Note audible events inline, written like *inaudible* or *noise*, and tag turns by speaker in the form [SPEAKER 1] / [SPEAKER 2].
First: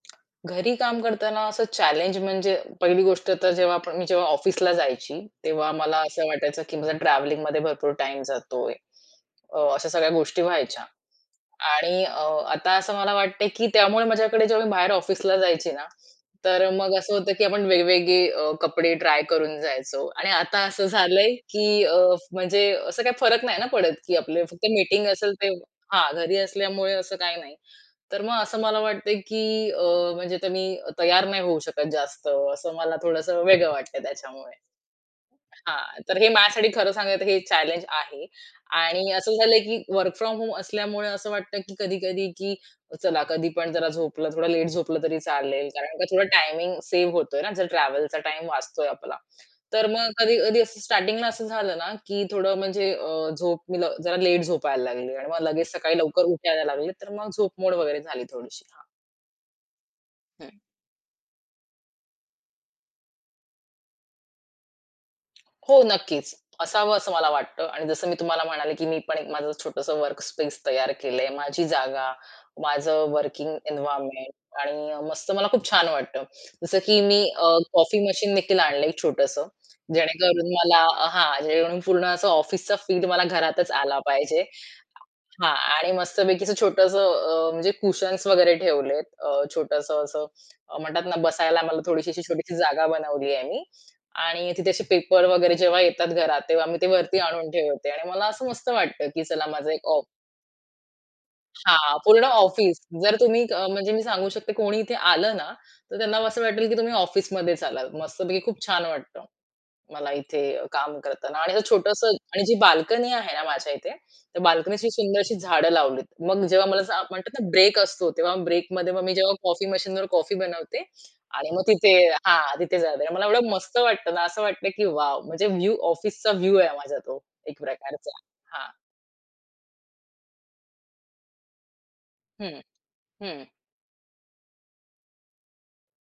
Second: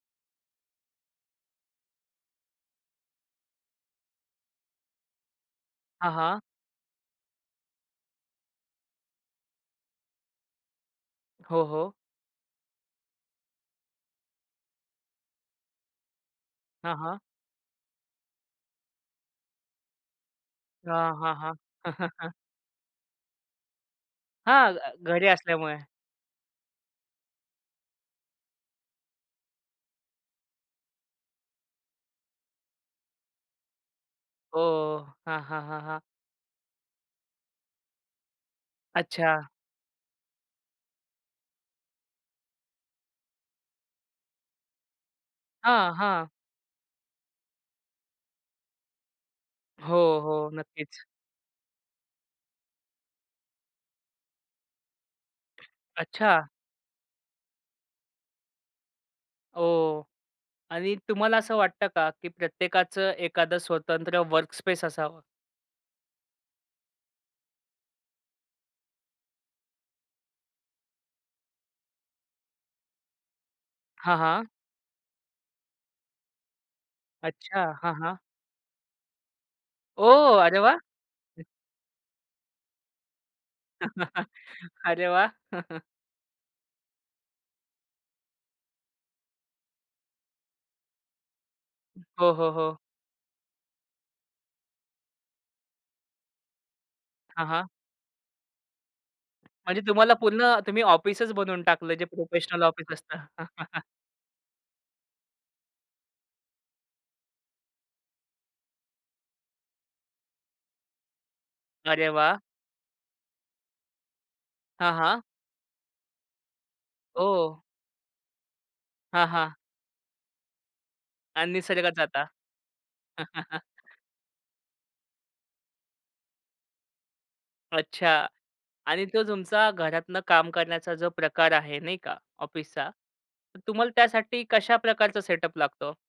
[SPEAKER 1] घरी काम करताना असं चॅलेंज म्हणजे पहिली गोष्ट तर जेव्हा आपण मी जेव्हा ऑफिसला जायची, तेव्हा मला
[SPEAKER 2] हां,
[SPEAKER 1] असं
[SPEAKER 2] हां.
[SPEAKER 1] वाटायचं, की माझा ट्रॅव्हलिंगमध्ये भरपूर टाईम जातोय. अ, अशा सगळ्या गोष्टी व्हायच्या
[SPEAKER 2] हो, हो.
[SPEAKER 1] आणि अ, आता असं मला वाटतंय की त्यामुळे माझ्याकडे जेव्हा मी बाहेर ऑफिसला जायची ना, तर मग
[SPEAKER 2] हां,
[SPEAKER 1] असं
[SPEAKER 2] हां.
[SPEAKER 1] होतं की आपण वेगवेगळे अ, कपडे ट्राय करून जायचो आणि आता असं
[SPEAKER 2] हां,
[SPEAKER 1] झालंय,
[SPEAKER 2] हां, हां.
[SPEAKER 1] की अ,
[SPEAKER 2] *chuckles*
[SPEAKER 1] म्हणजे असं काही फरक नाही ना पडत, की आपलं फक्त
[SPEAKER 2] हां, घ
[SPEAKER 1] मीटिंग
[SPEAKER 2] घरी
[SPEAKER 1] असेल ते
[SPEAKER 2] असल्यामुळे.
[SPEAKER 1] हां, घरी असल्यामुळे असं काही नाही. तर मग असं मला वाटतंय, की अ, म्हणजे तुम्ही तयार नाही होऊ शकत जास्त असं मला थोडंसं वेगळं वाटतंय त्याच्यामुळे.
[SPEAKER 2] हो, हो, हो. हां, हां, हां,
[SPEAKER 1] हां,
[SPEAKER 2] हां.
[SPEAKER 1] तर हे माझ्यासाठी खरं सांगायचं तर हे चॅलेंज आहे आणि असं
[SPEAKER 2] अच्छा.
[SPEAKER 1] झालंय की वर्क फ्रॉम होम असल्यामुळे असं वाटतं की कधी-कधी की चला, कधी पण जरा झोपलं, थोडं लेट झोपलं, तरी चालेल,
[SPEAKER 2] हां,
[SPEAKER 1] कारण का थोडा
[SPEAKER 2] हां.
[SPEAKER 1] टायमिंग सेव्ह होतोय ना. जर ट्रॅव्हलचा टाईम वाचतोय आपला. तर मग
[SPEAKER 2] हो, हो.
[SPEAKER 1] कधी-कधी असं
[SPEAKER 2] नक्कीच.
[SPEAKER 1] स्टार्टिंगला असं झालं ना, की थोडं म्हणजे अ, झोप मी लव जरा लेट झोपायला लागली आणि मग लगेच सकाळी लवकर
[SPEAKER 2] अच्छा!
[SPEAKER 1] उठायला लागली, तर मग झोप मोड वगैरे झाली थोडीशी, हां.
[SPEAKER 2] हो
[SPEAKER 1] हं.
[SPEAKER 2] आणि तुम्हाला असं वाटतं का, की प्रत्येकाचं एखादं स्वतंत्र वर्कस्पेस असावं?
[SPEAKER 1] हो, नक्कीच. असावं असं मला वाटतं. आणि जसं मी तुम्हाला म्हणाले, की मी पण एक माझं छोटसं वर्कस्पेस तयार केलंय. माझी जागा माझं वर्किंग
[SPEAKER 2] हां,
[SPEAKER 1] एन्व्हायर्नमेंट
[SPEAKER 2] हां.
[SPEAKER 1] आणि मस्त मला खूप छान वाटतं. जसं की मी अ,
[SPEAKER 2] अच्छा. हां,
[SPEAKER 1] कॉफी
[SPEAKER 2] हां.
[SPEAKER 1] मशीनदेखील आणलंय एक छोटसं.
[SPEAKER 2] ओह!
[SPEAKER 1] जेणेकरून
[SPEAKER 2] अरे वाह!
[SPEAKER 1] मला हां, जेणेकरून पूर्ण असं ऑफिसचं फील मला घरातच आला
[SPEAKER 2] *chuckles*
[SPEAKER 1] पाहिजे.
[SPEAKER 2] अरे वाह!
[SPEAKER 1] हां.
[SPEAKER 2] *chuckles*
[SPEAKER 1] आणि मस्तपैकीच छोटसं अ, म्हणजे कुशन्स वगैरे ठेवलेत. अ, छोटसं असं अ, म्हणतात ना, बसायला मला थोडीशी अशी
[SPEAKER 2] हो, हो,
[SPEAKER 1] छोटीशी
[SPEAKER 2] हो.
[SPEAKER 1] जागा बनवलीये मी आणि तिथे असे पेपर वगैरे जेव्हा येतात घरात, तेव्हा मी ते वरती
[SPEAKER 2] हां,
[SPEAKER 1] आणून
[SPEAKER 2] हां.
[SPEAKER 1] ठेवते आणि मला असं मस्त वाटतं की "चला माझं
[SPEAKER 2] म्हणजे
[SPEAKER 1] एक ऑफ"
[SPEAKER 2] तुम्हाला पूर्ण तुम्ही ऑफिसच बनवून टाकलं
[SPEAKER 1] हां,
[SPEAKER 2] जे
[SPEAKER 1] पूर्ण
[SPEAKER 2] प्रोफेशनल
[SPEAKER 1] ऑफिस.
[SPEAKER 2] ऑफिस
[SPEAKER 1] जर
[SPEAKER 2] असतं?
[SPEAKER 1] तुम्ही अ,
[SPEAKER 2] *chuckles*
[SPEAKER 1] म्हणजे मी सांगू शकते कोणी इथे आलं ना, तर त्यांना असं वाटेल की तुम्ही ऑफिसमध्येच आलात. मस्तपैकी खूप छान वाटतं. मला इथे काम करताना आणि असं छोटसं
[SPEAKER 2] अरे वाह!
[SPEAKER 1] आणि जी बाल्कनी आहे ना, माझ्या इथे, त्या बाल्कनीत
[SPEAKER 2] हां,
[SPEAKER 1] सुंदर
[SPEAKER 2] हां.
[SPEAKER 1] अशी झाडं लावलीत. मग जेव्हा मला असं म्हणतात ना
[SPEAKER 2] ओ!
[SPEAKER 1] ब्रेक असतो, तेव्हा ब्रेकमध्ये मग मी
[SPEAKER 2] हां,
[SPEAKER 1] जेव्हा
[SPEAKER 2] हां.
[SPEAKER 1] कॉफी मशीनवर कॉफी बनवते. आणि
[SPEAKER 2] अन्
[SPEAKER 1] मग
[SPEAKER 2] निसर्गात
[SPEAKER 1] तिथे
[SPEAKER 2] जाता?
[SPEAKER 1] हां, तिथे जाते. मला एवढं मस्त वाटतं ना, असं वाटतंय की "वॉव!" म्हणजे व्यू ऑफिसचा व्यू आहे माझा तो एक
[SPEAKER 2] अच्छा
[SPEAKER 1] प्रकारचा, हां.
[SPEAKER 2] आणि तो तुमचा घरातनं काम करण्याचा जो प्रकार आहे नाही का
[SPEAKER 1] हं,
[SPEAKER 2] ऑफिसचा,
[SPEAKER 1] हं.
[SPEAKER 2] तर तुम्हाला त्यासाठी कशा प्रकारचा सेटअप लागतो हो?